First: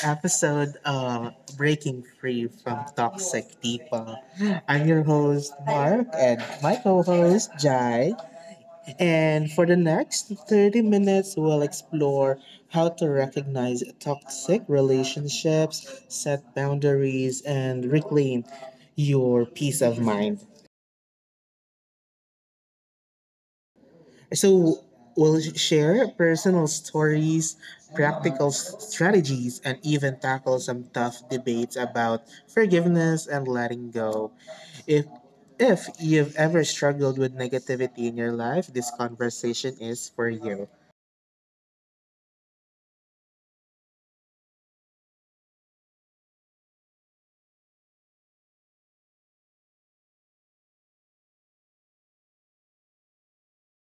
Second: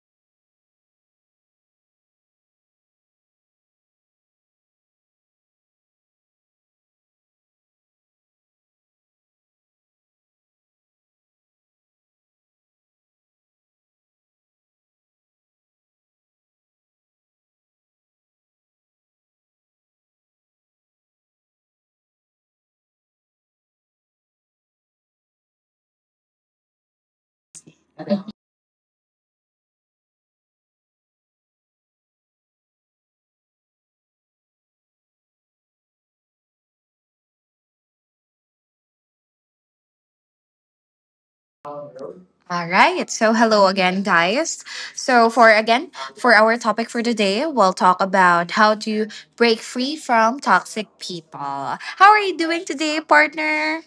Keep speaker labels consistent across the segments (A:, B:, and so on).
A: episode of Breaking Free from Toxic People. I'm your host, Mark, and my co host, Jai. And for the next 30 minutes, we'll explore how to recognize toxic relationships, set boundaries, and reclaim your peace of mind. So we'll share personal stories, practical strategies, and even tackle some tough debates about forgiveness and letting go. If if you've ever struggled with negativity in your life, this conversation is for you.
B: All right. So, hello again, guys. So, for again, for our topic for today, we'll talk about how to break free from toxic people. How are you doing today, partner?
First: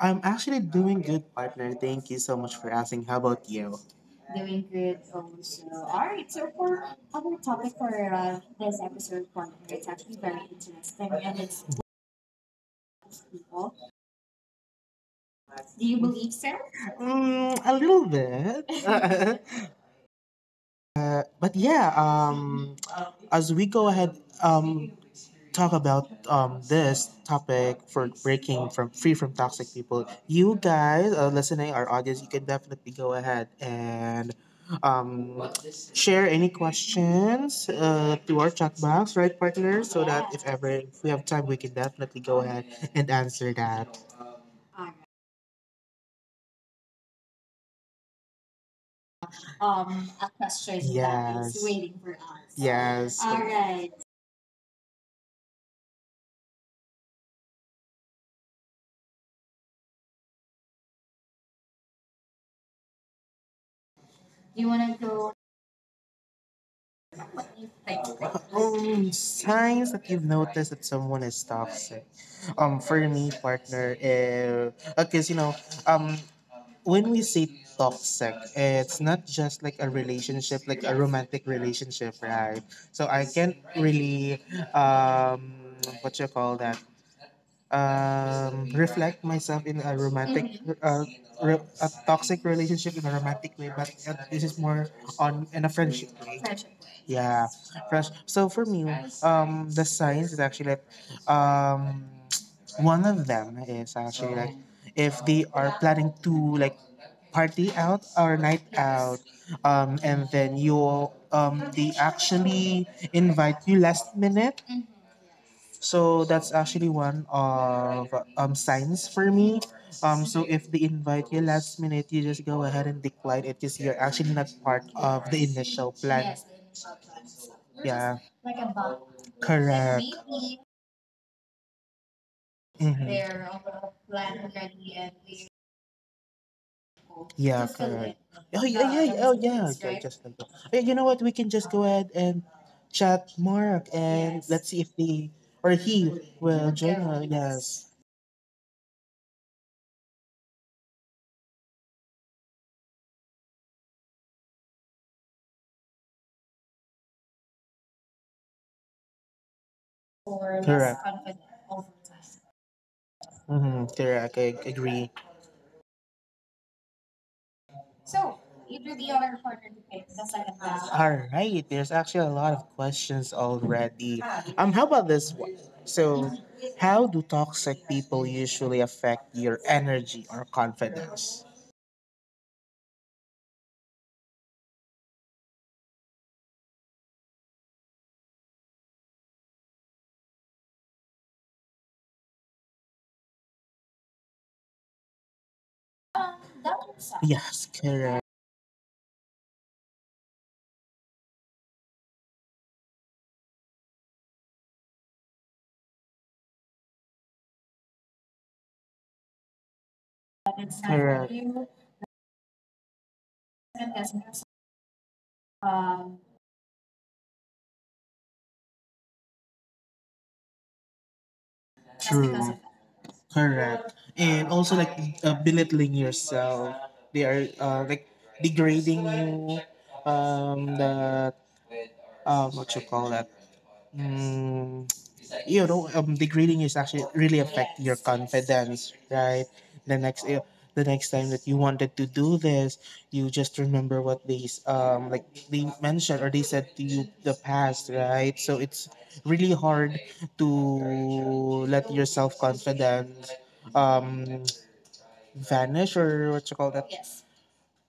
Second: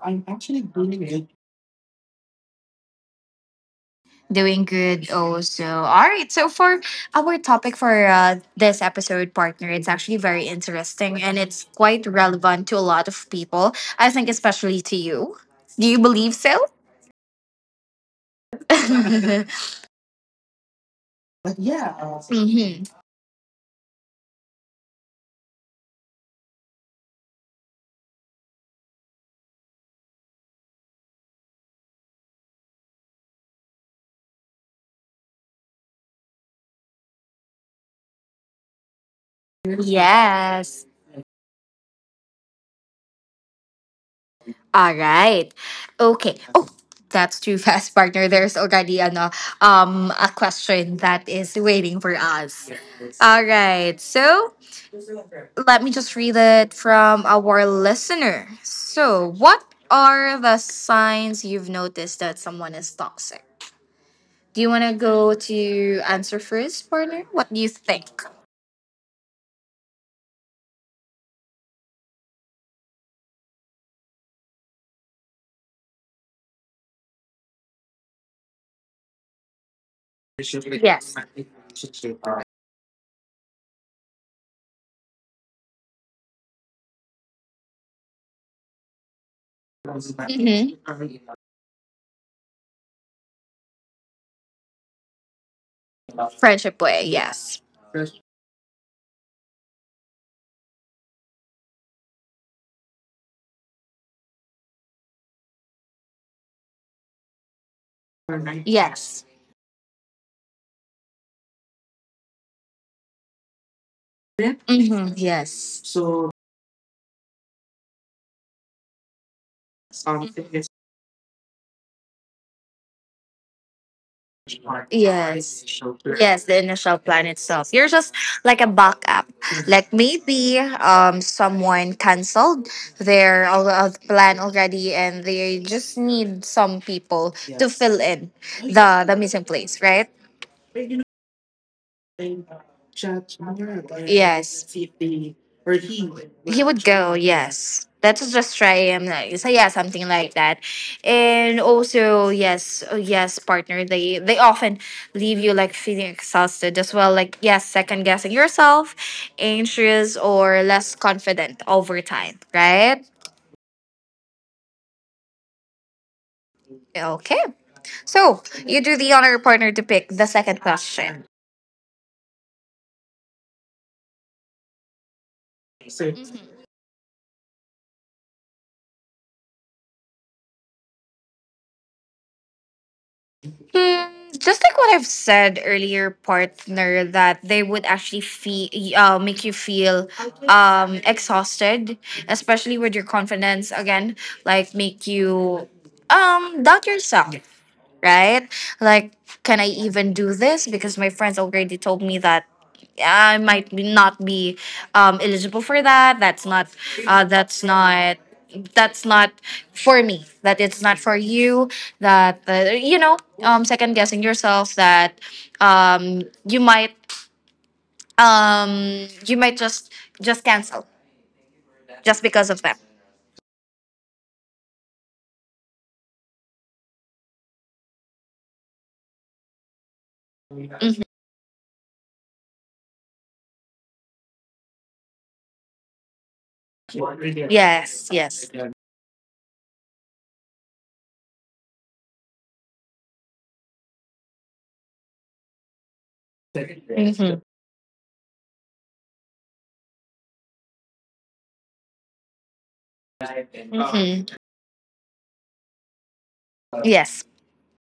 A: I'm actually doing good, partner. Thank you so much for asking. How about you? Doing
B: Doing
A: good
B: good,
A: also.
B: also.
A: All
B: All
A: right,
B: right.
A: so
B: So,
A: for
B: for
A: our
B: our
A: topic
B: topic
A: for
B: for
A: this
B: this
A: episode,
B: episode,
A: partner,
B: partner,
A: it's
B: it's
A: actually
B: actually
A: very
B: very
A: interesting
B: interesting
A: and
B: and
A: it's.
B: it's quite relevant to a lot of people. I think, especially to you.
A: Do
B: Do
A: you
B: you
A: believe
B: believe
A: so?
B: so?
A: Mm, a little bit. But yeah, as we go ahead, um, talk about this topic for breaking from free from toxic people. You guys, listening, our audience, you can definitely go ahead and um, share any questions to our chat box, right,
B: Mhm.
A: partners? So that if ever
B: Yes.
A: if we have time, we can definitely go ahead and answer that.
B: All right. Okay. Oh, that's too fast, partner. There's already ano
A: um a
B: a
A: question that is,
B: question that is
A: yes, waiting
B: waiting
A: for
B: for
A: us.
B: us.
A: Yes. All
B: All
A: right.
B: right. So let me just read it from our listener. So, what are the signs you've noticed that someone is toxic?
A: Do
B: Do
A: you
B: you want
A: wanna
B: to
A: go?
B: go to answer first, partner?
A: What
B: What
A: do
B: do
A: you
B: you think?
A: think? Signs that you've noticed that someone is toxic. For me, partner, if because um, when we say toxic, it's not just like a relationship, like a
B: Yes.
A: romantic relationship, right? So I can't really, um, what you call that? Reflect myself in a romantic,
B: Mm-hmm.
A: a toxic relationship in a romantic way, but this is more on in a friendship way. Friendship
B: Friendship
A: way.
B: way.
A: Yeah,
B: Yes.
A: fresh. So for me, the signs is actually like, um, one of them is actually like if they are planning to like party out or night out,
B: Yes.
A: and then you they actually invite you last minute.
B: Mm-hmm. Yes.
A: So that's actually one of signs for me. So if they invite you last minute, you just go ahead and decline it because you're actually not part of the
B: Yes.
A: initial plan.
B: Yes, the initial plan itself. You're just
A: Yeah.
B: like a backup. Like
A: Correct.
B: maybe someone canceled
A: Mhm.
B: their plan already and they just need some people
A: Yeah,
B: to fill
A: correct.
B: in
A: Oh, yeah, yeah,
B: the
A: yeah, oh,
B: missing
A: yeah,
B: place,
A: okay,
B: right?
A: just like that. Hey, you know what? We can just go ahead and chat Mark and let's
B: Yes.
A: see if they or he will
B: He would go,
A: join
B: yeah,
A: us. Yes.
B: yes. That was just try him like so yeah, something like that. And also, yes, yes, partner, they often leave you like feeling exhausted as well. Like yes, second guessing yourself, anxious
A: Or less,
B: or
A: correct,
B: less
A: confident
B: confident
A: over
B: over
A: time.
B: time, right?
A: Mm-hmm. Correct. I agree.
B: Okay.
A: So,
B: So
A: you
B: you
A: do
B: do
A: the
B: the
A: other
B: honor
A: partner
B: partner to
A: debate,
B: pick
A: the
B: the
A: second
B: second
A: round. All
B: question.
A: right. There's actually a lot of questions already. How about this one? So, how do toxic people usually affect your energy or confidence?
B: Hmm, just like what I've said earlier, partner, that they would actually feel make you feel exhausted, especially with your confidence. Again, like make you
A: Um, that
B: doubt
A: would suck.
B: yourself
A: Yes, correct.
B: right? Like, can I even do this? Because my friends already told me that yeah, I might be not be eligible for that. That's not. That's not. That's not for me.
A: But
B: That
A: it's
B: it's
A: not for,
B: not for
A: correct, you.
B: you. That you know,
A: And
B: second
A: that's
B: guessing
A: because,
B: yourself. That
A: um,
B: you might. You might just cancel just because
A: true.
B: of that.
A: Correct. And also like belittling yourself. They are like degrading you.
B: Mhm.
A: That what you call that? Mm, Degrading is actually really affect your
B: Yes. Yes.
A: confidence, right? The next, i- the next time that you wanted to do this, you just remember what they, like they mentioned or they said to you the
B: hmm
A: past, right? So it's really hard to let your self confidence,
B: hmm
A: um, vanish or what you call that,
B: Yes.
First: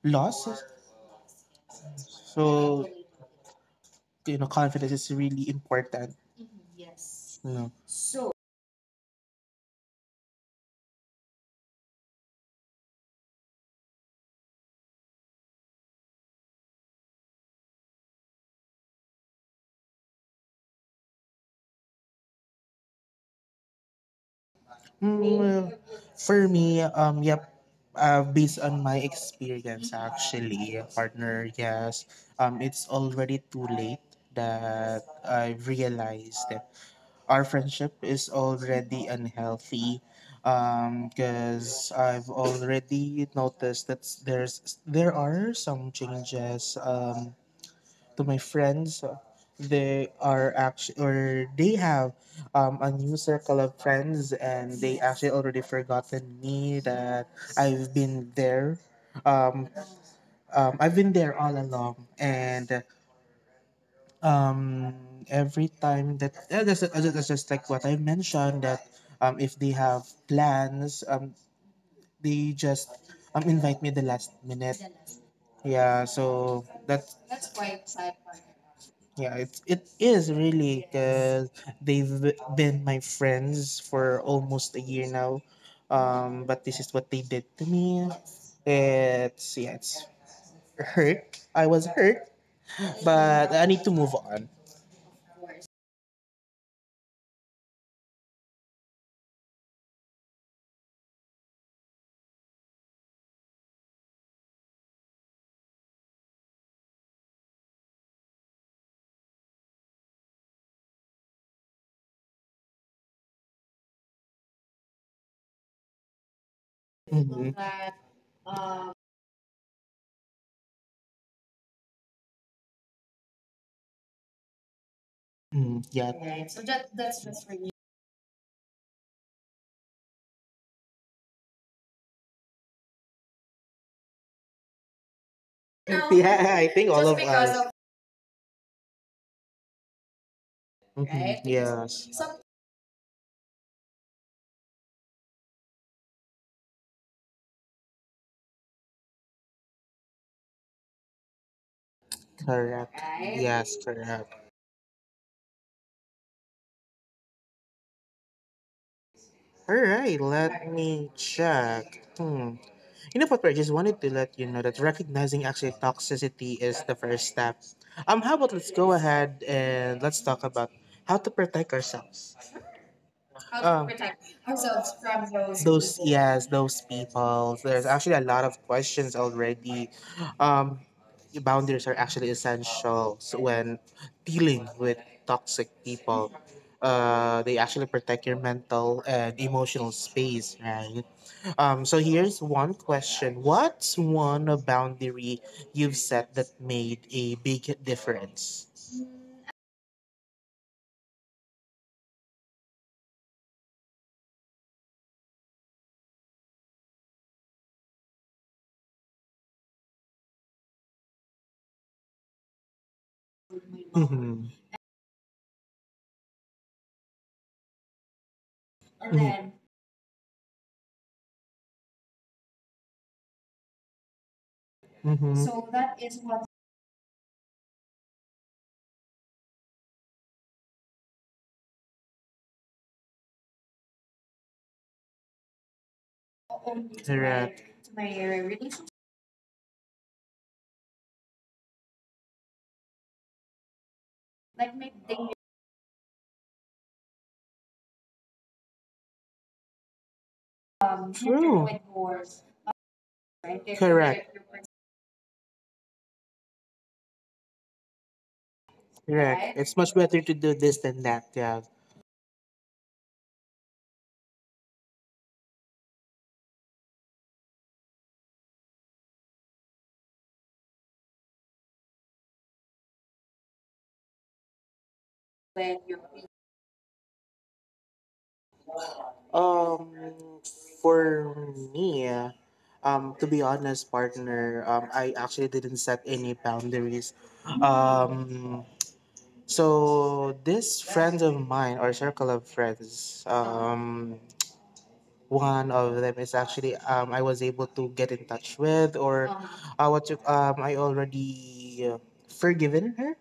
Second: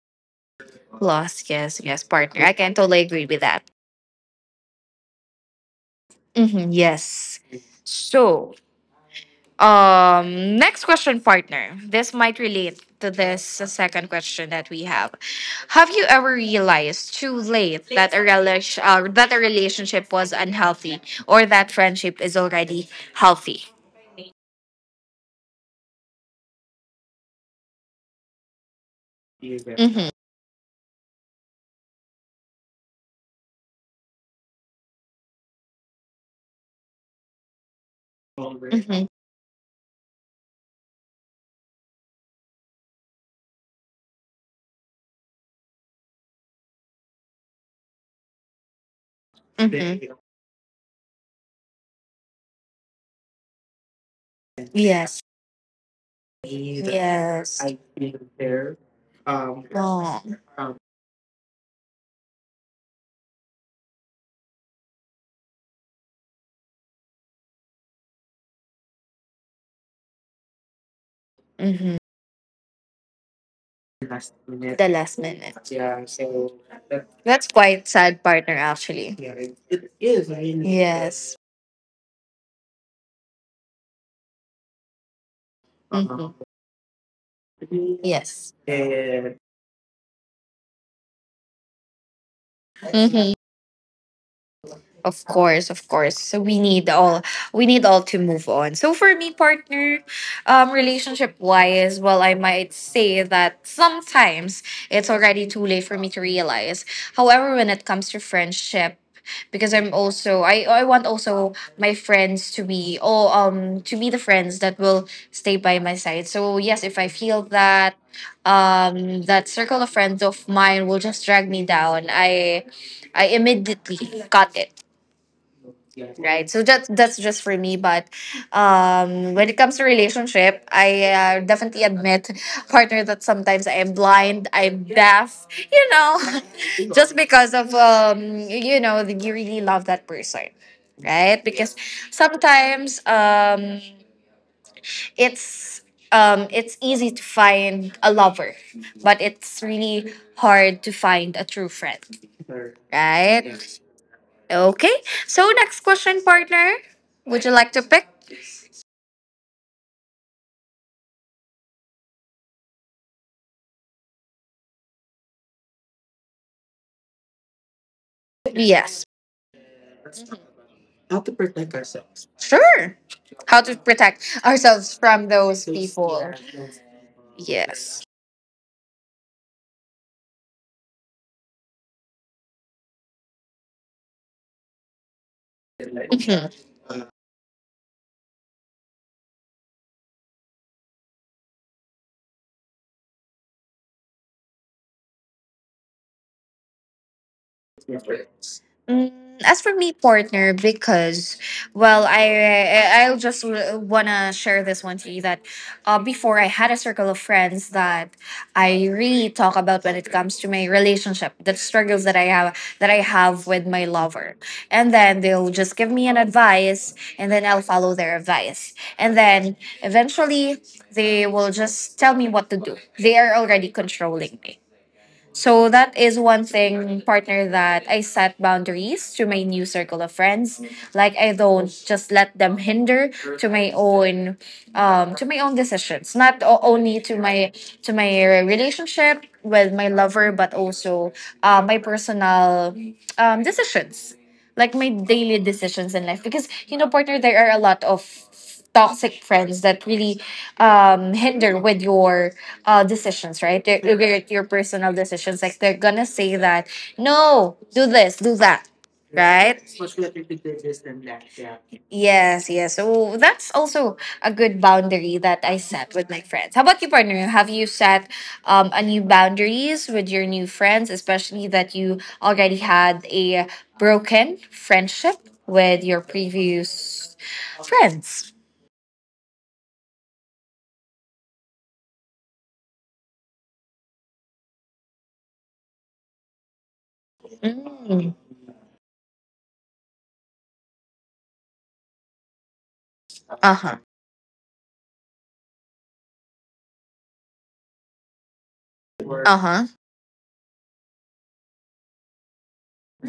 A: loss.
B: Loss, yes, yes, partner. I can
A: So
B: totally agree with that.
A: you know, confidence is really important.
B: Mm-hmm, yes.
A: You know.
B: So, next question, partner. This might relate to this second question that we have. Have you ever realized too late that a relationship was unhealthy or that friendship is already healthy?
A: Well, for me, yep. Based on my experience,
B: Mm-hmm.
A: actually, partner, yes. It's already too late that I realized that our friendship is already
B: Mm-hmm.
A: unhealthy. Because I've already noticed that there are some changes. To my friends. They
B: Mm-hmm.
A: are actually, or they have a new circle of friends, and they
B: Yes.
A: actually already forgotten me that
B: Yes.
A: I've been there. Um,
B: Oh.
A: I've been there all along, and um, every time that that's just like what I mentioned that if they have plans,
B: Mm-hmm.
A: they just invite me the last minute.
B: The last minute.
A: Yeah, so that's
B: That's quite sad, partner, actually.
A: yeah, it's it is really
B: Yes.
A: because they've been my friends for almost a year now.
B: hmm
A: But this is what they did to me.
B: Yes.
A: It's yeah, it's hurt. I was hurt,
B: hmm
A: but I need to move on.
B: Of course, of course. So we need all to move on. So for me, partner, relationship wise, well, I might say that sometimes it's already too late for me to realize. However, when it comes to friendship, because I want also my friends to be oh to be the friends that will stay by my side. So yes, if I
A: Mhm. Mm,
B: feel that that circle of friends of mine will just drag me down, I immediately cut it,
A: yeah.
B: right? So just that's just for me. But um, when it comes to relationship, I definitely admit, partner, that sometimes I'm blind, I'm deaf, you know,
A: Yeah, I think all of
B: just because
A: us.
B: of um, you know, that you really love that person,
A: Mhm,
B: right? Because
A: yes.
B: sometimes um, it's um, it's easy to find a lover, but it's really hard to find a true friend,
A: Correct. Yes,
B: right?
A: correct.
B: Okay. So next question, partner. Would you like to pick?
A: All right, let me check. Hmm. You know what, I just wanted to let you know that recognizing actually toxicity is the first step. How about let's go
B: Yes.
A: ahead and let's talk about how to protect ourselves.
B: Sure.
A: How
B: How
A: to,
B: to
A: Protect
B: protect
A: ourselves
B: ourselves
A: from
B: from
A: those
B: those
A: people.
B: people.
A: Yes, those people. There's
B: Yes.
A: actually a lot of questions already. um Boundaries are actually essential, so when dealing with toxic people
B: Mhm.
A: they actually protect your mental and emotional space, right? So here's one question: what's one a boundary you've set that made a big difference?
B: Mm, as for me, partner, because well, I'll just wanna share this one to you that before I had a circle of friends that I really talk about when it comes to my relationship, the struggles that I have with my lover,
A: Mm-hmm.
B: and then they'll just give me an advice, and then I'll follow their advice,
A: And,
B: and
A: mm-hmm, then,
B: then eventually they will just tell me what to do. They are already controlling me,
A: mm-hmm, so
B: so that
A: that is
B: is
A: what,
B: one thing, partner, that I set boundaries to my new circle of friends. Like I don't just let them hinder to my own to my own decisions, not only
A: correct,
B: to my relationship with my lover, but also my personal decisions, like my
A: like,
B: daily decisions in life. Because you know, partner, there are a lot of toxic friends that really hinder
A: true,
B: with your decisions,
A: right?
B: right?
A: Correct.
B: Your, your
A: Correct.
B: personal decisions, like they're gonna say that no, do this, do that, right?
A: It's much better to do this than that. Yeah.
B: Yes, yes. So that's also a good boundary that I set with my friends. How about you, partner? Have you set a new boundaries with your new friends, especially that you already had a broken friendship with your previous friends?
A: Um, for me, to be honest, partner, I actually didn't set any boundaries.
B: Mm.
A: Um, so this friends of mine or circle of friends,
B: Uh huh.
A: one of them is actually I was able to get in touch with or
B: Uh huh.
A: what you, I already forgiven her,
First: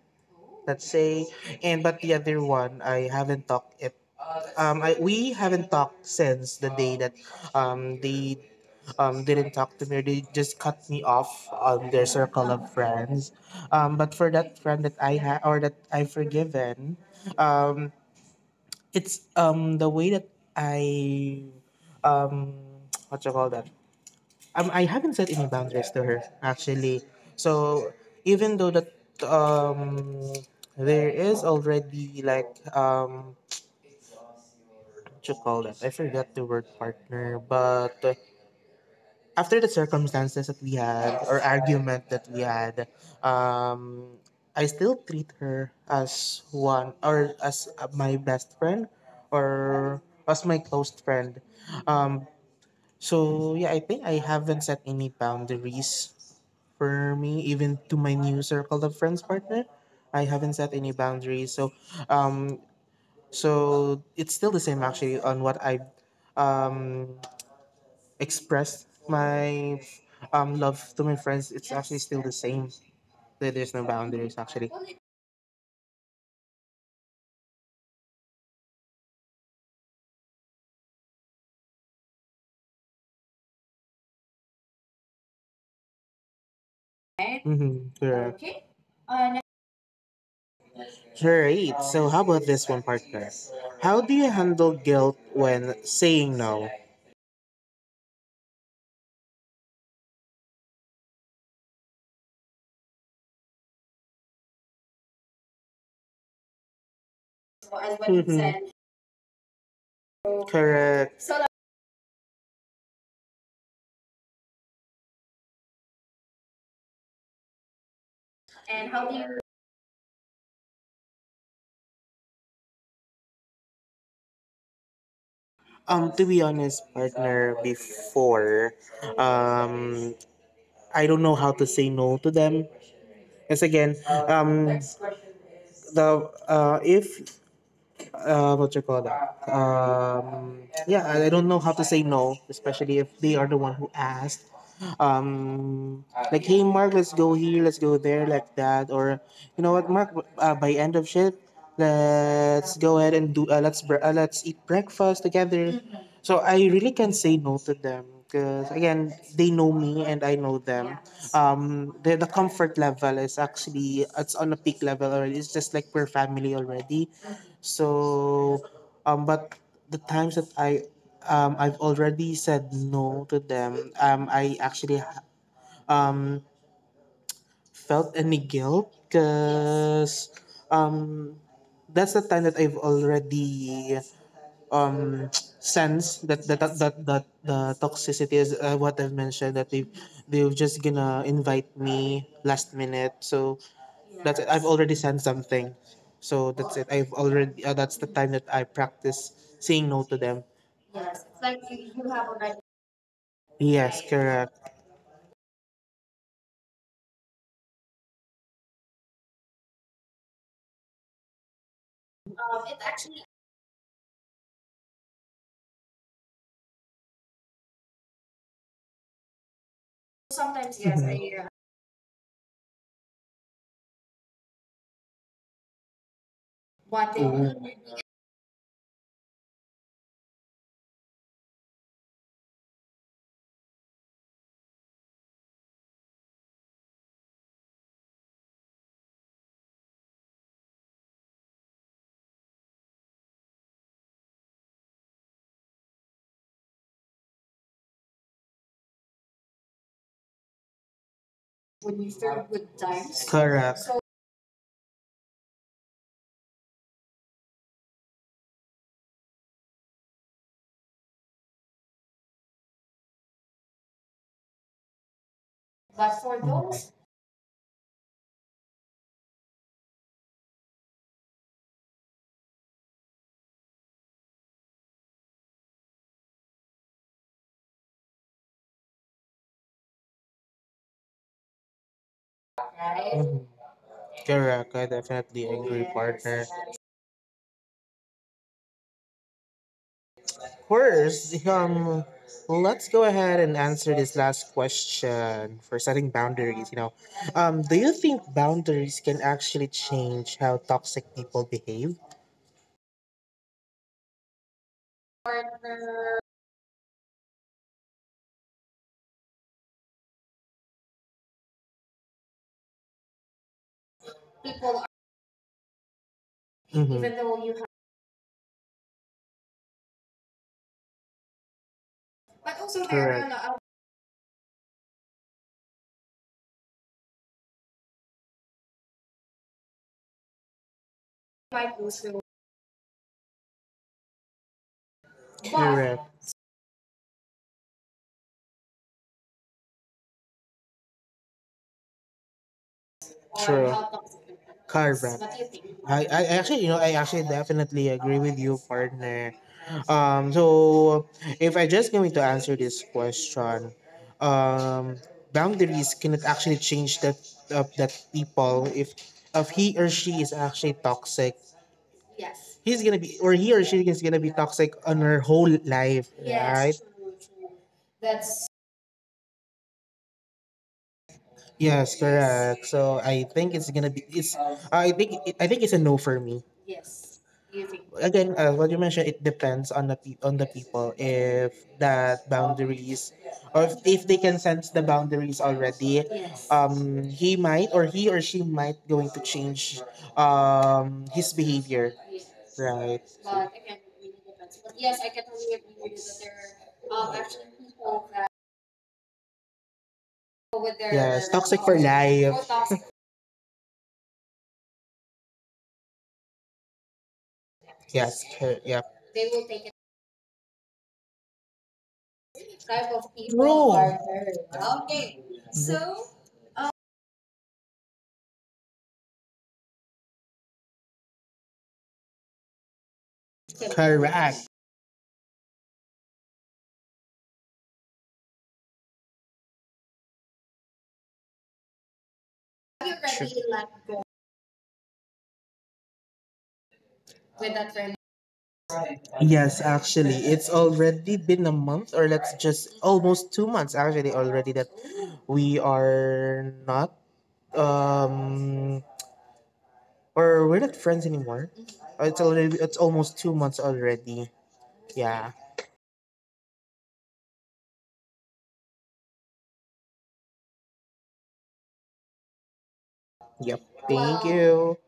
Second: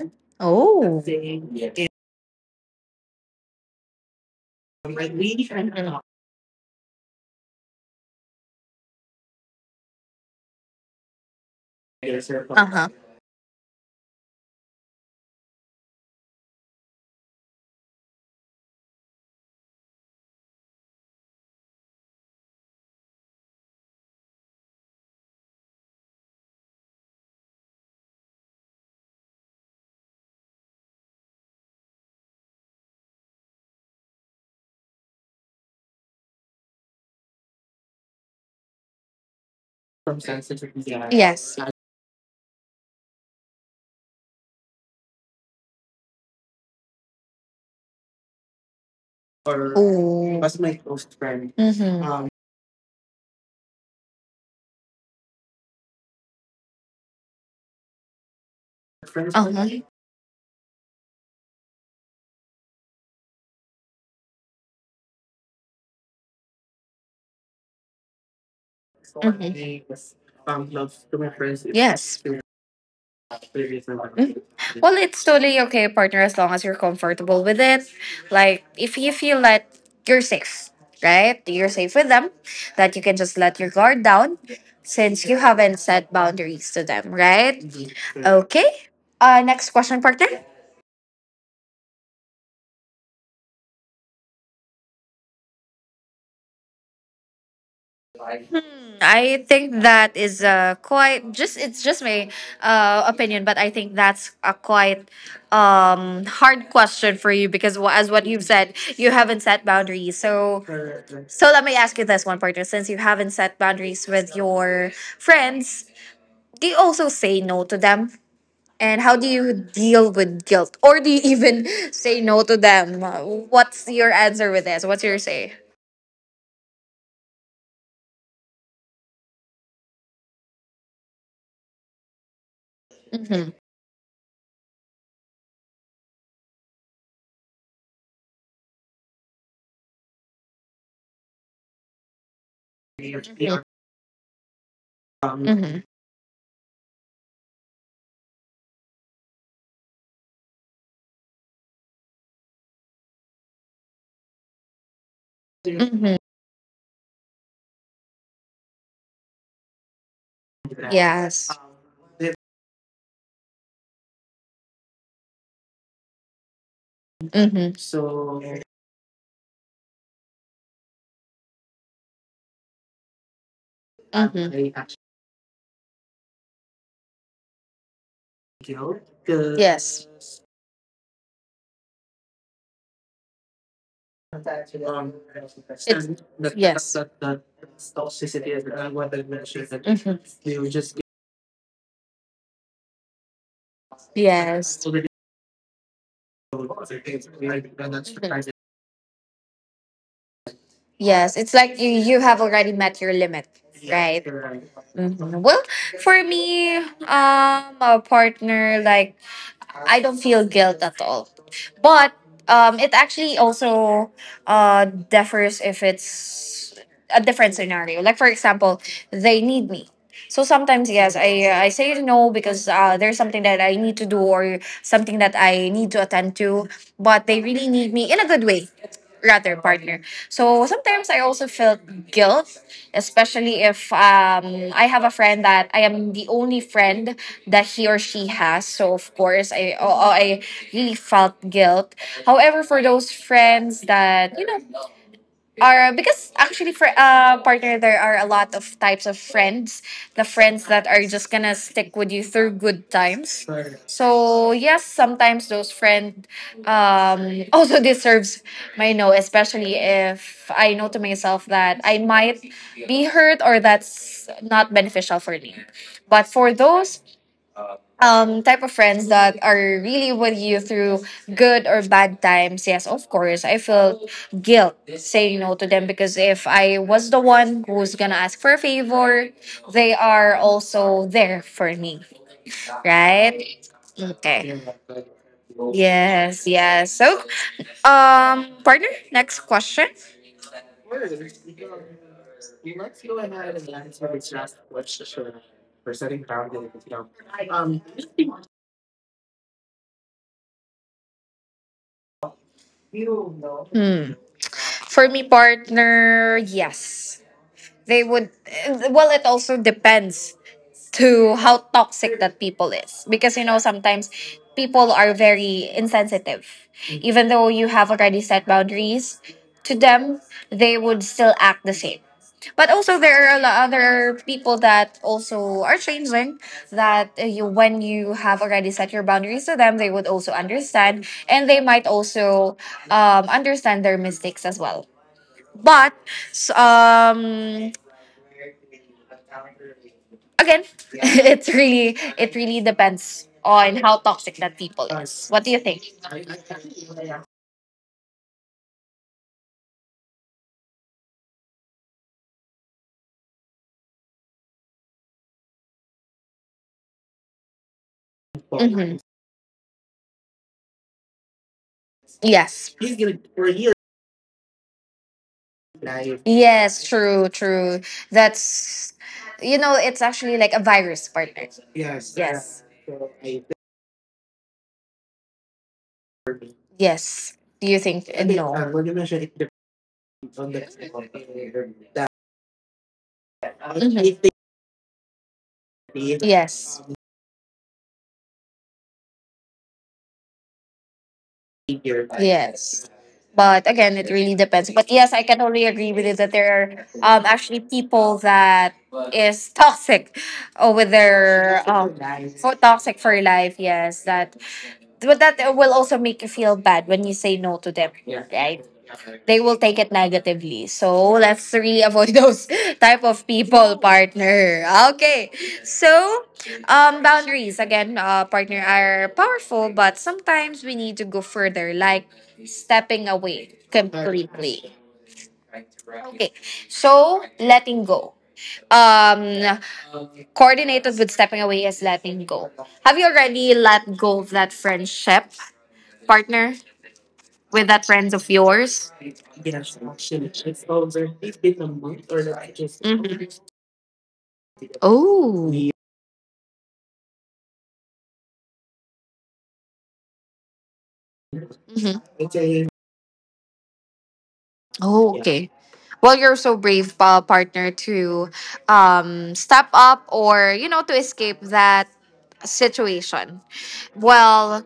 A: let's
B: Oh.
A: say, and but the other one, I haven't talked it. I we haven't talked since the day that they didn't talk to me or they just cut me off on their circle
B: Uh
A: of
B: huh.
A: friends. But for that friend that I had or that I forgiven, um it's the way that I um what you call that, I haven't set any boundaries to her, actually. So even though that, um, there is already like, um, what you call that? I forget the word, partner, but after the circumstances that we had or
B: Yes.
A: argument that we had, um, I still treat her as one or as my best friend or
B: Oh.
A: as my close friend.
B: Mm-hmm.
A: Um, so yeah, I think I haven't set any boundaries for me, even to my new circle of friends, partner.
B: Uh-huh.
A: I haven't set any boundaries. Um, so it's still the same actually on what I um, expressed
B: Mhm. Being
A: my love
B: love
A: to
B: to
A: my
B: my
A: friends.
B: friends is
A: It's actually
B: Yes.
A: still the
B: the
A: same. There's no
B: reason why I Mm. did
A: boundaries
B: it.
A: actually.
B: Well, it's totally okay, partner, as long as you're comfortable with it. Like, if you feel that you're safe, right? You're safe with them, that you can just let your guard down since you haven't set boundaries to them, right?
A: Mm-hmm,
B: Mhm.
A: correct.
B: Okay. Next question, partner.
A: Great. So, how about this one, partner? How do you handle guilt when saying no?
B: I think that is quite just it's just my opinion, but I think that's a quite hard question for you because as what you've
A: Mhm,
B: said, you haven't set boundaries. So
A: correct.
B: so let me ask you this one, partner. Since you haven't set boundaries with your friends, do you also say no to them? And how do you deal with guilt, or do you even say no to them? What's your answer with this? What's your say?
A: To be honest, partner, before, um, I don't know how to say no to them.
B: Mm-hmm.
A: Because again, the if what you call that? Yeah, I don't know how to say no, especially if they are the one who asked.
B: Mm-hmm.
A: Um, like, hey, Mark, let's go here, let's go there, like that. Or, you know what, Mark, by end of shift, let's go ahead and let's eat breakfast together.
B: Mm-hmm.
A: So I really can't say no to them because, again, they know me and I know them.
B: Yes.
A: The comfort level is actually, it's on a peak level already. It's just like we're family already. So, but the times that I've already said no to them, I
B: Mhm.
A: actually, um, felt any guilt
B: Yes.
A: because, um, that's the time that I've already, um,
B: It's-
A: sense that that that
B: yes.
A: that, that the toxicity is what I've mentioned that
B: Mhm.
A: they're just gonna invite me last minute. So, that's it. I've
B: Yes.
A: already sent something. So that's it. I've already, that's the time that I practice saying no to them.
B: Yes.
A: Yes,
B: It's
A: like
B: like you
A: you
B: you
A: have
B: have
A: already.
B: already met your limit,
A: Yes,
B: right?
A: correct.
B: Mhm. Well, for me, a partner like I don't feel guilt at all. But
A: It
B: it
A: actually
B: actually also differs if it's a different scenario. Like for example, they need me. So sometimes
A: sometimes yes,
B: yes,
A: I
B: I I say no because there's something that I need to do or something that I need to attend to, but
A: want
B: they really need
A: it
B: me in a good way, rather partner. So sometimes I also felt guilt, especially if I have a friend that I am the only friend that he or she has. So of course, I oh, oh, I really felt guilt. However, for those friends that you know are because actually for partner there are a lot of types of friends, the friends that are just gonna stick
A: when you
B: with you
A: feel
B: through
A: good
B: good
A: times.
B: times.
A: Correct. So,
B: So yes, sometimes those friend also deserves my no, especially if I know to myself that I might be hurt or that's not beneficial for me.
A: but
B: But
A: for
B: for
A: those,
B: those type of friends that are really with you through good or bad times, yes, of course I felt guilt saying no to them, because if I was the one who's gonna ask for a favor, they are also there for me,
A: mhm.
B: right? Okay.
A: Correct. I definitely agree, yes, partner.
B: Yes, yes. So um, partner, next question.
A: Course. Let's go ahead and answer this last question for setting boundaries. Do you think boundaries can actually change how toxic people behave?
B: Hmm, for me,
A: Partner,
B: partner, yes, they would. Well, it also depends to how toxic that people is, because you know, sometimes
A: people are.
B: people are very insensitive
A: Hmm. Even
B: even though
A: though you
B: you
A: have,
B: have already set boundaries to them. They would still act the same.
A: but
B: But
A: also
B: also,
A: there are,
B: there
A: correct,
B: are a
A: not.
B: lot other people that also are changing. That you, when you have already set your boundaries to them, they would also understand, and they
A: Like
B: might
A: also,
B: also understand their mistakes as well.
A: but,
B: But
A: correct.
B: s- um, again, it really depends
A: Or, true,
B: on
A: how
B: how
A: toxic
B: toxic
A: it
B: that
A: becomes.
B: people
A: Correct.
B: is.
A: What do
B: What do
A: you
B: you
A: think?
B: think?
A: I actually definitely agree with you, partner. So if I just going to answer this question, um, boundaries cannot actually change that of that people if
B: Hmm
A: he or she is actually toxic. Yes.
B: Yes.
A: He's gonna be or he or she is gonna be toxic on her whole life. Yes, right?
B: Yes,
A: True,
B: true,
A: true.
B: true.
A: That's,
B: That's, you know, it's actually like a virus, partner.
A: yes,
B: Yes.
A: correct. So I think it's gonna be it's I think it's a no for me. Yes.
B: Yes. Do
A: You
B: you
A: think?
B: think?
A: Again,
B: No.
A: as what you mentioned, it depends on the people if that boundaries or if they
B: Mhm.
A: can sense the boundaries already. Yes.
B: Yes.
A: He might or he or she might going to change his behavior, yes,
B: Yes.
A: right? But
B: But
A: again,
B: again,
A: it
B: it
A: really
B: really
A: depends.
B: depends.
A: But
B: But
A: yes,
B: yes, I
A: I can
B: can totally
A: totally agree
B: agree
A: with
B: with
A: you
B: you
A: that
B: that
A: there
B: there are
A: are
B: actually
A: actually
B: people
A: people that
B: that is toxic or
A: with
B: with
A: their, yes,
B: their
A: toxic for
B: for
A: life. Oh,
B: toxic for life. Yes, that but that will also make you feel bad when you say no to them,
A: yes,
B: right?
A: true. Yep.
B: They
A: They
B: will
A: will
B: take
A: take a
B: it negatively. So let's really avoid those
A: tribe
B: type
A: of
B: of
A: people,
B: people,
A: true. Are
B: partner.
A: her. Okay.
B: Okay.
A: So
B: So um, boundaries again, partner, are powerful, but sometimes we need to go further, like stepping away
A: Correct. Have
B: completely. Okay. So letting go um, coordinated with stepping away is letting go. Have
A: you
B: you
A: True.
B: already
A: Already let
B: let
A: go
B: go of that friendship, partner,
A: with
B: with
A: that
B: that
A: friend?
B: friends of yours?
A: Yes, actually, it's already been a month, or let's just
B: Hmm
A: almost 2 months actually already that
B: Oh.
A: we are not um or we're not friends anymore.
B: hmm
A: It's already it's almost 2 months already.
B: Oh,
A: Yeah.
B: okay. Well, you're so brave, partner, to step up or, you know, to escape that
A: Yep.
B: situation.
A: Thank Wow. you.
B: Well,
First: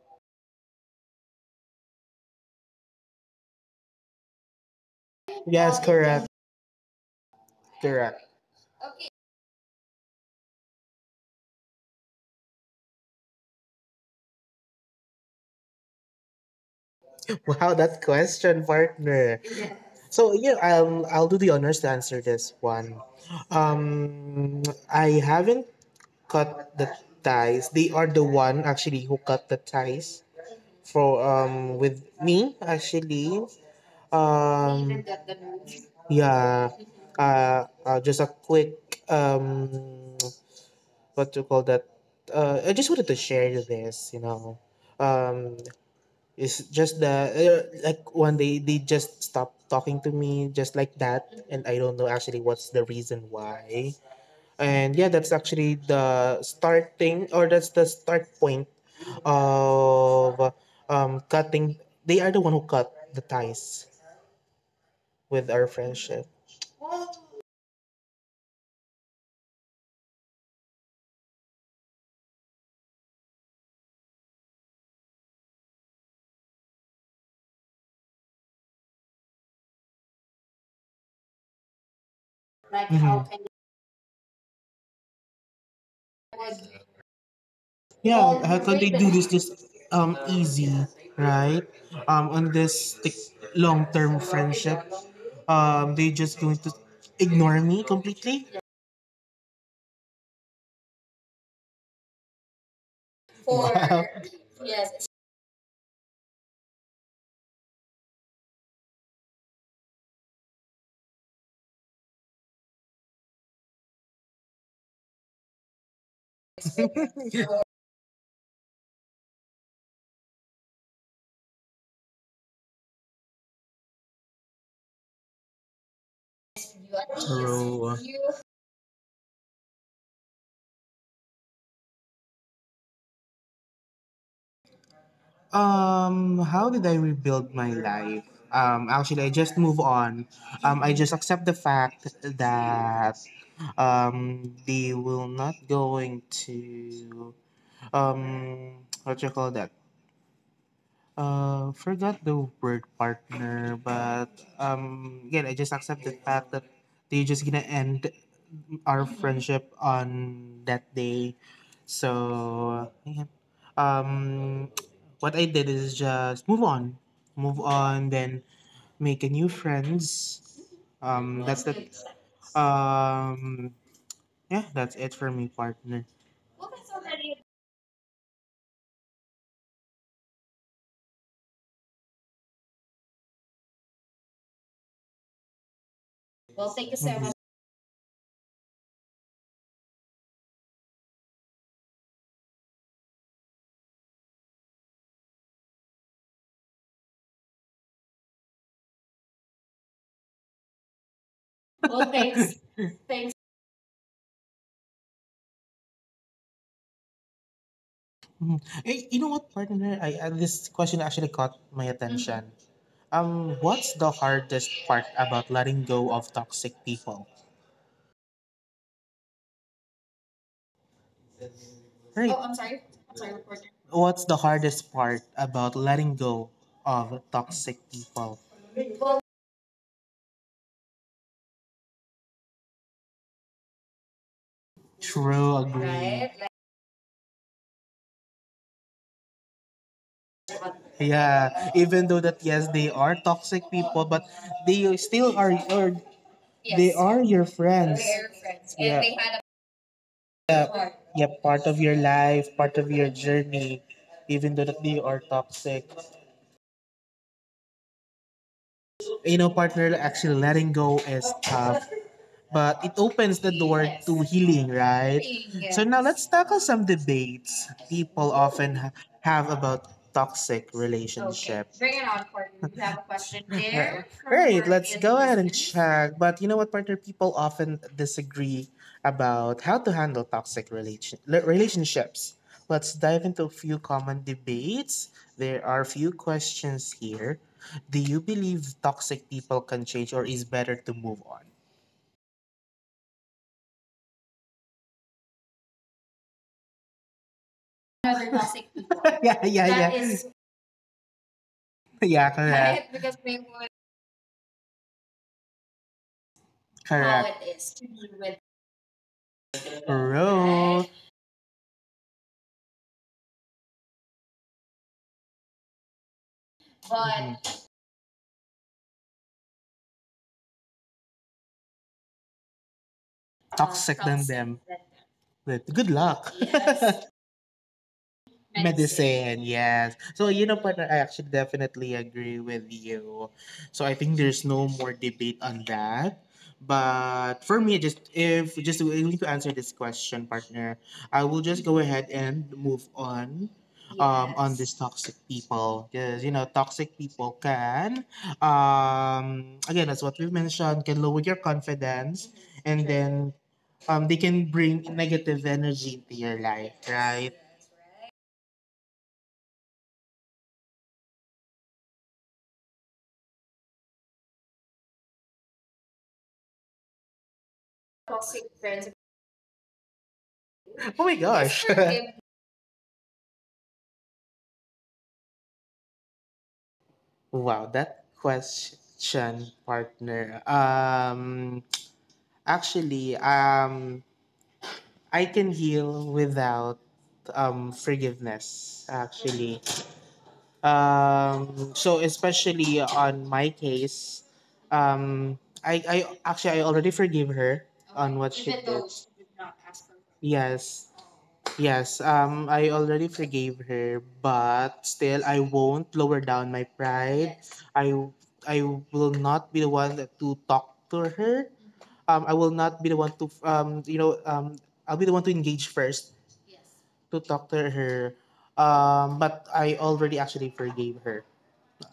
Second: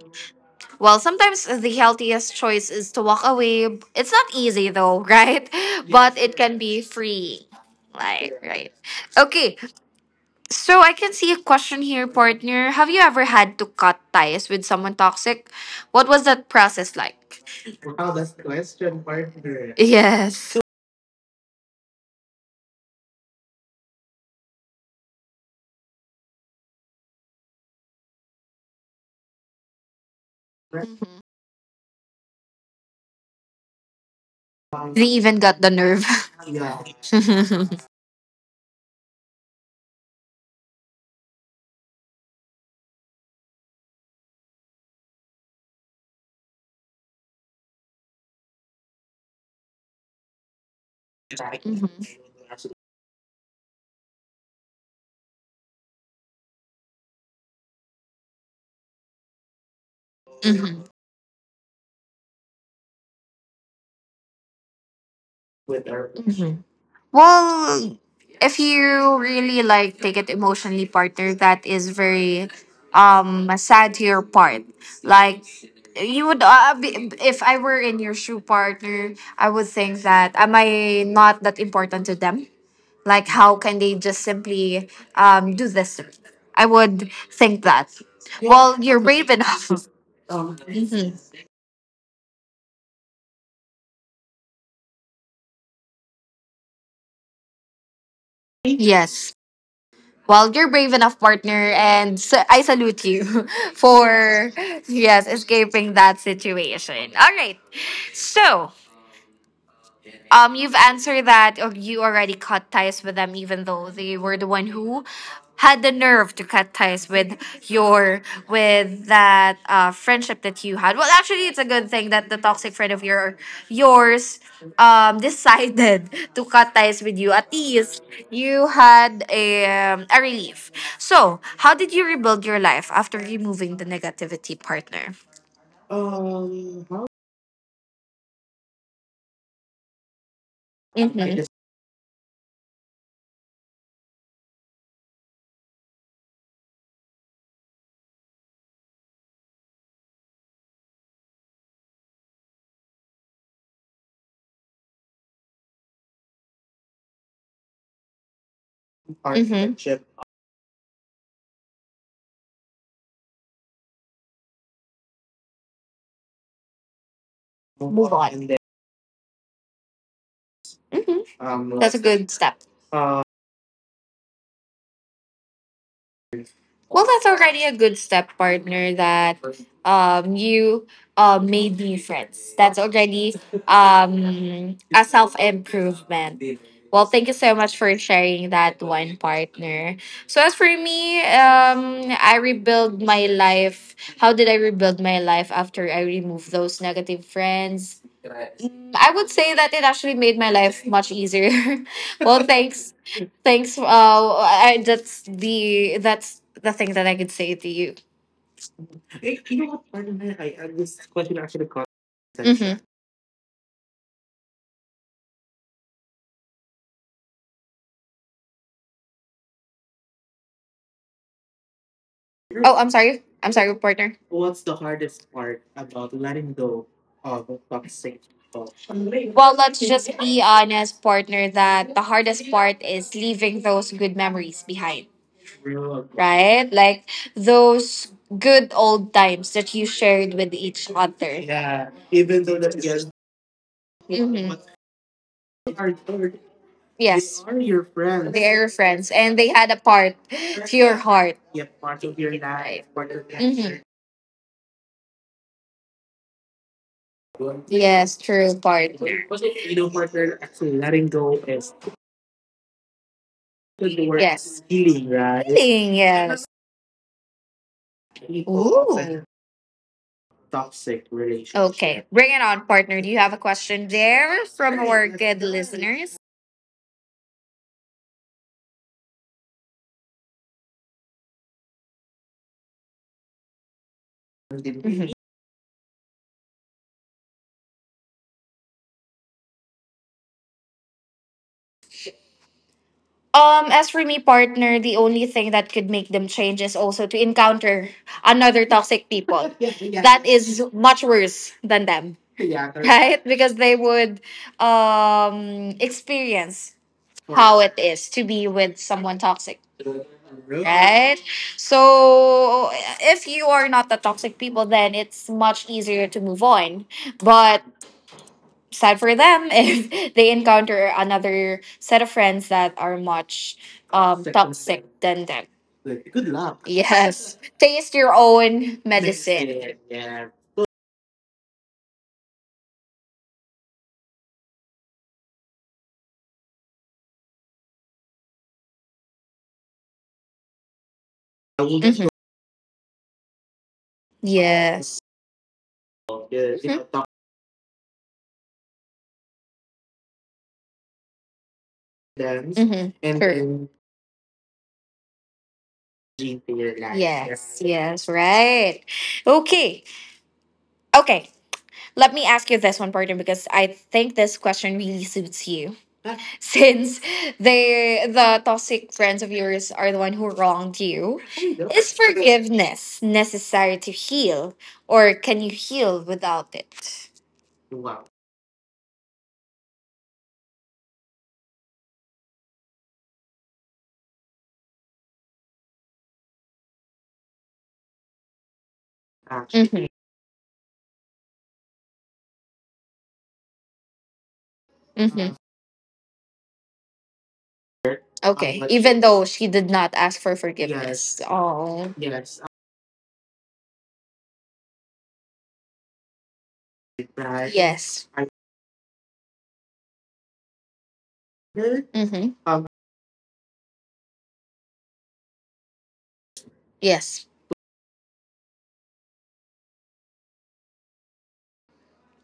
B: well, sometimes the healthiest choice is to walk away. It's not easy though, right?
A: Yes, Wow,
B: But it
A: correct.
B: can be free. Like,
A: Correct.
B: right.
A: Okay.
B: Okay. So I can see a question here, partner. Have you ever had to cut ties with someone toxic? What was that process like?
A: Wow, that question, partner. So
B: Yes. So-
A: yeah, I'll do the honors to answer this one. Um, I haven't cut the ties. They are the one actually who cut the ties
B: Mhm.
A: for with me actually.
B: They
A: Um,
B: even got the nerve.
A: yeah. Just a quick what to call that? I just wanted to share this. You know, um, it's just the like one day they just stopped talking to me just like that, and
B: Mhm.
A: I don't know actually what's the reason why. And yeah, that's actually the starting or that's the start point of cutting. They are the one who cut the ties with our friendship.
B: Well, if you really like take it emotionally, partner, that is very sad to your part. Like you would be, if I were in your shoe, partner, I would think that, am I not that important to them?
A: Like,
B: Like, how
A: Mhm.
B: can they just simply do this to me? I would think that.
A: Yeah,
B: Well,
A: I
B: you're
A: thought they
B: brave
A: do this
B: enough.
A: just easy,
B: Mhm.
A: right? On this long-term friendship, they just going to ignore me completely.
B: Yes. Well, you're brave enough, partner, and I salute you
A: Wow.
B: for yes escaping that situation. All right, so you've answered that, or you already cut ties with them, even though they were the one who had the nerve to cut ties with your with that friendship that you had. Well, actually, it's a good thing that the toxic friend of yours decided to cut ties with you. At
A: True.
B: least you had a relief. So, how did you rebuild your life after removing the negativity, partner?
A: How did I rebuild my life? Actually, I just move on. I just
B: Mm-hmm.
A: accept the fact that they will not going to what you call that forgot the word partner, but again, I just accept the fact that they're just gonna end our
B: Mm-hmm.
A: friendship on that day. So, yeah. um, what I did is just move on, move
B: Move
A: on,
B: on.
A: then make a new friends.
B: Mm-hmm.
A: That's
B: That's
A: that.
B: a good step.
A: Um, yeah, that's it for me, partner.
B: Well, that's already a good step, partner. That you made new friends. That's already a self improvement. Well, thank you so much for sharing that one, partner. So as for me, I rebuild my life. How did I rebuild my life after I removed those negative friends? I would say that it actually made my life much easier.
A: Well,
B: Well,
A: thanks.
B: thanks.
A: Thanks.
B: Thanks. That's the thing that I could say to you.
A: Mhm. Eh, you know what, partner? I this question actually caught my attention.
B: Mhm.
A: What's the hardest part about letting go of toxic people? Right. Oh,
B: Oh,
A: I'm
B: I'm
A: sorry.
B: sorry.
A: I'm
B: I'm
A: sorry,
B: sorry,
A: reporter.
B: partner.
A: What's the hardest part about letting go of
B: Well,
A: toxic people? Well,
B: let's just be honest, partner, that the hardest part is leaving those good memories behind,
A: True, agree. Right?
B: right?
A: Like,
B: Like those good old times that you shared with each
A: what?
B: other.
A: Yeah, even though that yes, they are toxic people, but
B: Mhm.
A: they still are, or they Yes.
B: Yes.
A: are
B: They are
A: your
B: your
A: friends. They're friends. And
B: friends,
A: Yeah,
B: and
A: they
B: they
A: had a
B: had a part to
A: yeah,
B: your
A: part.
B: heart.
A: Yeah, part of your life, part of your
B: Mhm.
A: journey, even though that they are toxic.
B: Yes, true, partner.
A: You know, partner, actually letting go is tough but it opens the door Yes. to
B: Yes.
A: healing,
B: Healing,
A: right? Yes. So now Yes.
B: yes.
A: let's tackle some debates
B: Ooh.
A: have about toxic Okay, relationship.
B: Okay.
A: Bring
B: Bring
A: it
B: it
A: on,
B: on,
A: Courtney.
B: partner.
A: You
B: Do you
A: have a
B: have a
A: question
B: question
A: there?
B: there
A: From
B: from
A: Great,
B: our
A: let's Courtney and go
B: good
A: ahead and
B: listeners?
A: Wilson? Check. But you know what, partner? People often disagree about how to handle relationships. Let's dive into a few common
B: Mhm.
A: debates. There are a few questions here. Do you believe toxic people can change, or is better to move on?
B: As for me, partner, the only thing that could make them change is also to encounter
A: Another
B: another
A: toxic
B: toxic
A: people.
B: people
A: yeah,
B: yeah,
A: yeah,
B: yeah,
A: that yeah.
B: that
A: is
B: is much worse than them,
A: yeah, correct.
B: yeah, correct.
A: Correct
B: Right?
A: because we
B: Because they
A: would
B: would experience
A: correct. How
B: how
A: it
B: it
A: is to
B: is
A: be
B: to
A: with them,
B: be with someone toxic.
A: right?
B: Right? So if you are not the toxic people, then it's much easier to move on.
A: But Mhm.
B: But sad for them if they encounter another set of friends that are much
A: Toxic toxic than them. Than
B: toxic than them.
A: them. But good
B: Good
A: luck.
B: luck.
A: Yes.
B: Yes. Taste your own
A: Medicine. Medicine,
B: medicine.
A: yes. So, you know, partner, I actually definitely agree with you. So, I think there's no more debate on that. But for me, just if just willing to answer this question, partner, I will just go
B: Mhm.
A: ahead and move on Yes. this
B: Yes.
A: toxic people. Because, you know,
B: Mhm.
A: toxic people can, again, as what we've mentioned, can lower your confidence
B: Mhm.
A: and True. Then
B: True.
A: they can bring negative energy into your life,
B: Yes,
A: right?
B: yes, right. Okay, okay. Let me ask you this one, partner, because I think this question really suits you. Since the toxic friends of yours are the one who wronged you,
A: Oh my Yes, gosh.
B: is
A: Mr. Kim.
B: forgiveness necessary to heal, or can you heal without it?
A: Wow, that question, partner. Actually, I can heal without forgiveness, Mm. actually.
B: Mm-hmm.
A: So especially on my case,
B: Mm-hmm.
A: um, I actually I already forgive her on
B: Okay,
A: what she did.
B: even though she did not ask for forgiveness.
A: Yes,
B: Oh,
A: yes. I already forgave her, but still I won't lower down my pride. Yes.
B: yes.
A: I will not be the one that to talk to her.
B: Mm-hmm.
A: I will not be the one to I'll be the one to engage first Yes.
B: Yes.
A: to talk to her. But I already actually forgave her.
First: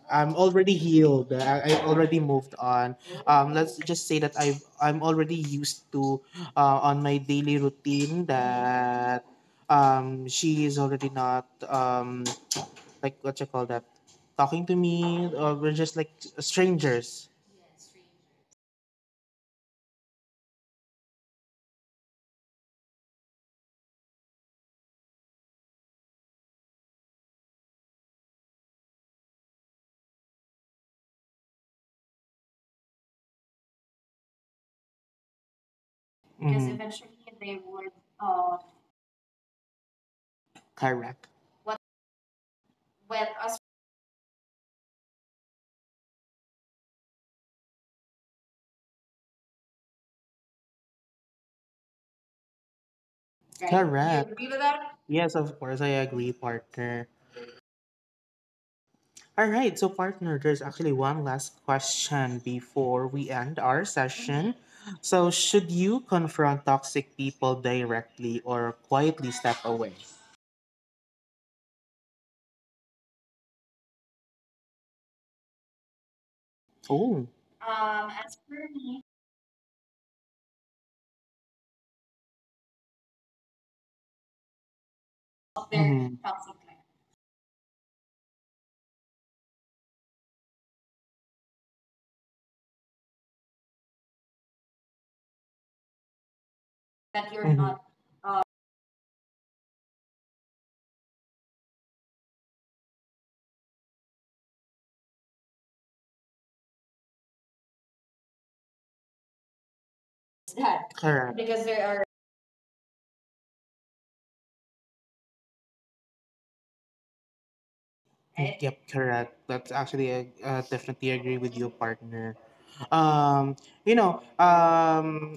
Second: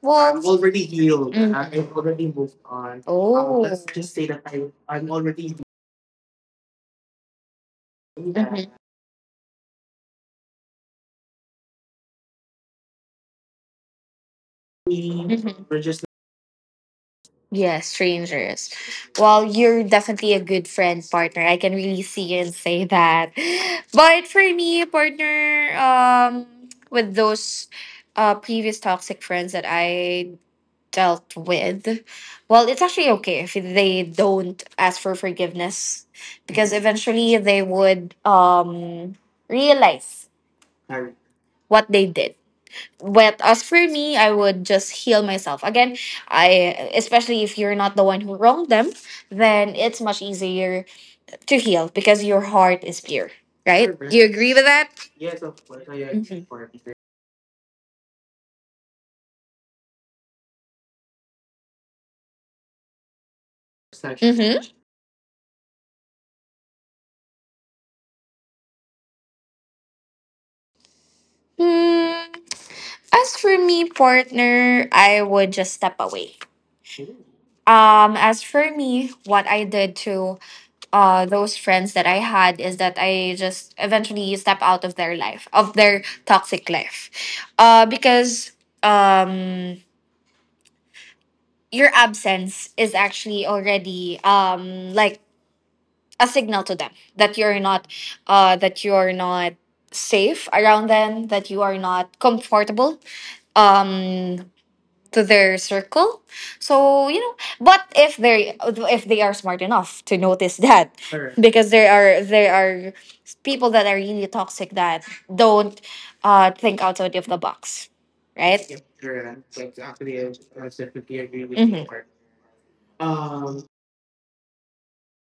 B: Well,
A: I'm
B: I'm
A: already
B: already healed.
A: healed.
B: Mhm.
A: I
B: I've
A: already
B: already moved
A: moved
B: on.
A: on.
B: Oh,
A: Let's
B: let's
A: just
B: just
A: say
B: say
A: that
B: that
A: I'm
B: I'm
A: already
B: already healed.
A: used to on my daily routine that she is already not like what you call that talking to me
B: Mhm.
A: or we're
B: I.
A: just like strangers.
B: Yeah, strangers. Well, you're definitely a good friend, partner. I can really see and say that. But for me, partner, with those previous toxic friends that I dealt with, well, it's actually okay if they don't ask for forgiveness,
A: Because
B: because
A: Mhm. eventually
B: eventually
A: they
B: they
A: would
B: would
A: uh,
B: realize
A: Correct. What
B: what they did.
A: wed
B: But
A: us, right?
B: as for me, I would just heal myself. Again, I especially if you're not the one who wronged them, then it's much easier to heal because your heart is pure,
A: Do you
B: right? Do you
A: Correct. Agree
B: agree
A: with
B: with that?
A: that? Yes, of course I agree, partner. All right, so partner, there's actually one last question before we end our session.
B: Mm-hmm.
A: So, should you confront toxic people directly or quietly step away?
B: Mm, as for me, partner, I would just step away.
A: Oh,
B: As
A: as
B: for
A: per me,
B: me, what I did to those friends that I had is that I just eventually step out of their life,
A: of
B: of
A: their
B: their
A: mhm, toxic
B: toxic
A: life,
B: life. Because um your absence is actually already like a signal to them
A: that
B: that
A: you're mhm,
B: you're
A: not
B: not that you're not safe around them, that you are not comfortable. Um to their circle. So you know, but if they are smart enough to notice that,
A: that correct. Because
B: because
A: there are.
B: there are people that are really toxic that don't think outside of the box, right?
A: Yep, correct. That's actually I definitely agree with you,
B: Mm-hmm.
A: partner. Um, you know,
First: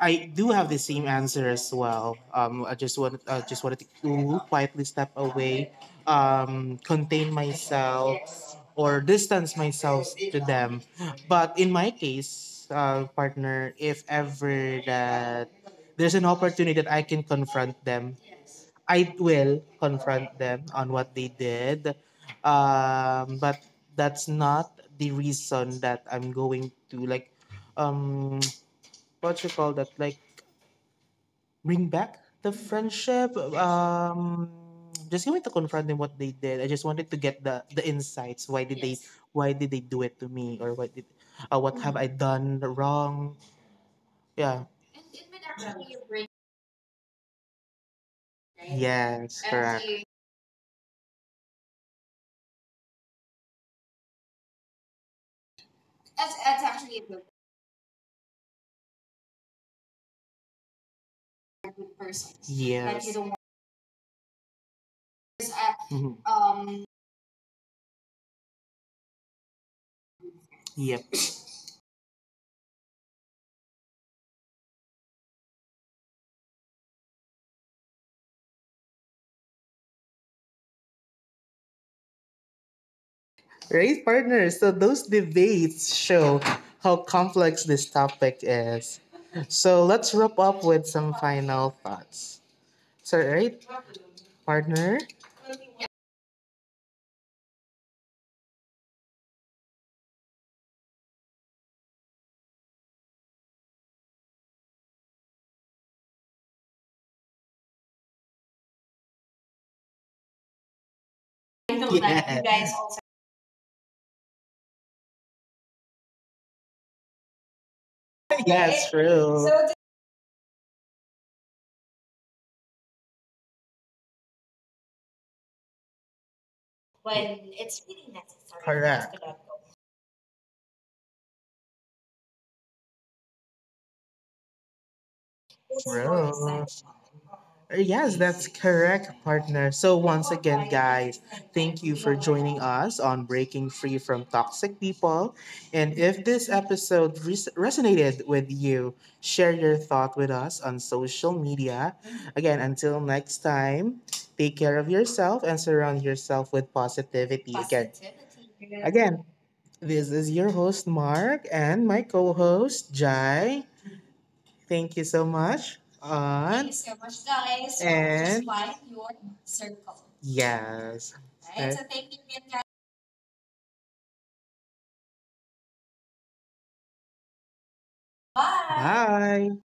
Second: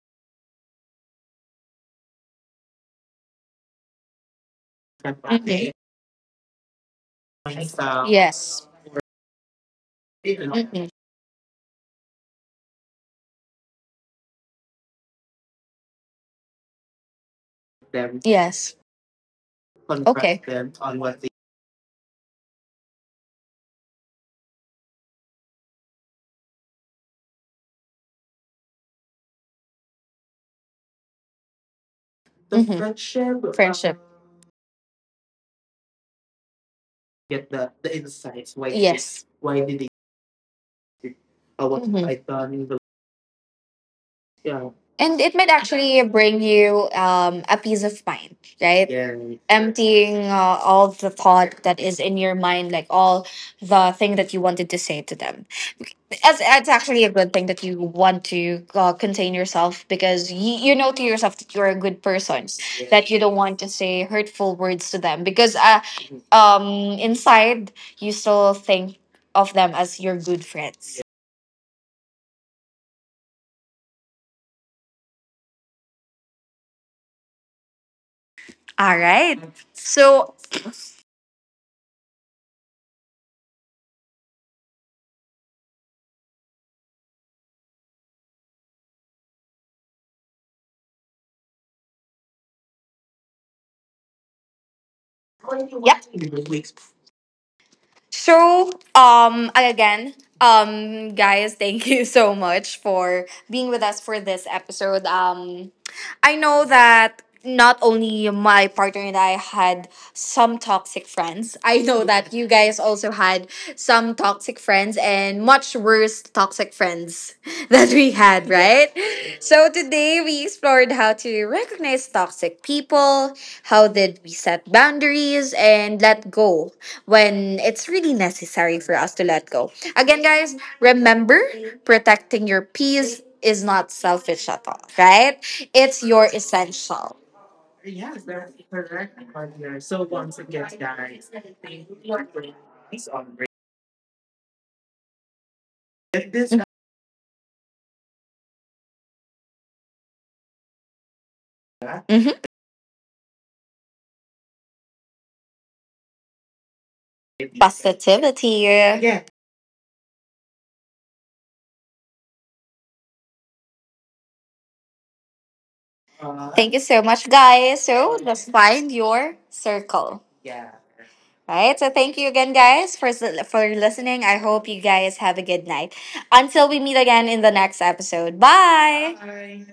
A: I do have the same answer as well. Um, just wanted to quietly step
B: Mm-hmm.
A: away, contain myself,
B: Yes.
A: or distance myself to them.
B: Hmm.
A: But in my case, partner, if ever that there's an opportunity that I can confront them,
B: Yes.
A: I will confront
B: Okay.
A: them on what they did. But that's not the reason that I'm going to like, um, what you call that, like Bring back the
B: Hmm.
A: friendship?
B: Friendship.
A: Just going to confront them what they did. I just wanted to get the insights. Why did they Yes.
B: Yes.
A: Why did they do it to me? Or what did what have I Mm. done
B: Hmm.
A: wrong? Yeah. And
B: And
A: it
B: it
A: might
B: might
A: actually Yeah.
B: actually
A: break,
B: bring you a peace of mind,
A: right?
B: right?
A: Yes. Correct. A
B: Emptying all the thought that is in your mind, like all the thing that you wanted to say to them.
A: as that's
B: It's
A: actually
B: actually a good thing that you want to contain yourself because you know to yourself that
A: a
B: you're a
A: good
B: good
A: person that
B: person,
A: you Yes.
B: that you
A: don't want.
B: don't want to say hurtful words to them
A: 'Cause
B: because
A: I, Mhm.
B: um, inside you still think of them as your good
A: Yep.
B: friends. All right. So,
A: Right, partners? So those debates show how complex this topic is. So let's wrap up with some final thoughts. So, right, partner?
B: yeah. So, again, guys, thank you so much for being with us for this episode. I know that not only my partner and I had some toxic friends, I know
A: Yeah.
B: that you guys also had some toxic friends and much worse toxic friends that we had,
A: Yes,
B: right?
A: true.
B: So today we explored how to recognize toxic people, how did we set boundaries and let go when it's really necessary for
A: Correct.
B: us to let go. Again, guys, remember, protecting your peace is not selfish at all, right? It's
A: True.
B: your essential.
A: Yes, that's correct, partner. So, once again, guys, thank you for joining us on Breaking Free from Toxic People. And if this
B: Mhm.
A: episode resonated with you, share your thought with us on social media. Again, until next time, take care of yourself and surround yourself with positivity. Again,
B: Positivity.
A: again
B: Yeah.
A: this is your host, Mark, and my co host, Jai. Thank you so much, Thank you
B: Thank
A: Aunt.
B: you
A: So
B: so
A: much,
B: much,
A: guys,
B: guys.
A: for just
B: So
A: And
B: just
A: life
B: find
A: your
B: your
A: circle.
B: circle.
A: Yes. All right,
B: Right,
A: So
B: so
A: thank
B: thank
A: you
B: you
A: again,
B: again,
A: guys.
B: guys, for listening. I hope you guys have a good night. Until we meet again in the next episode.
A: Bye. Bye.
B: Bye.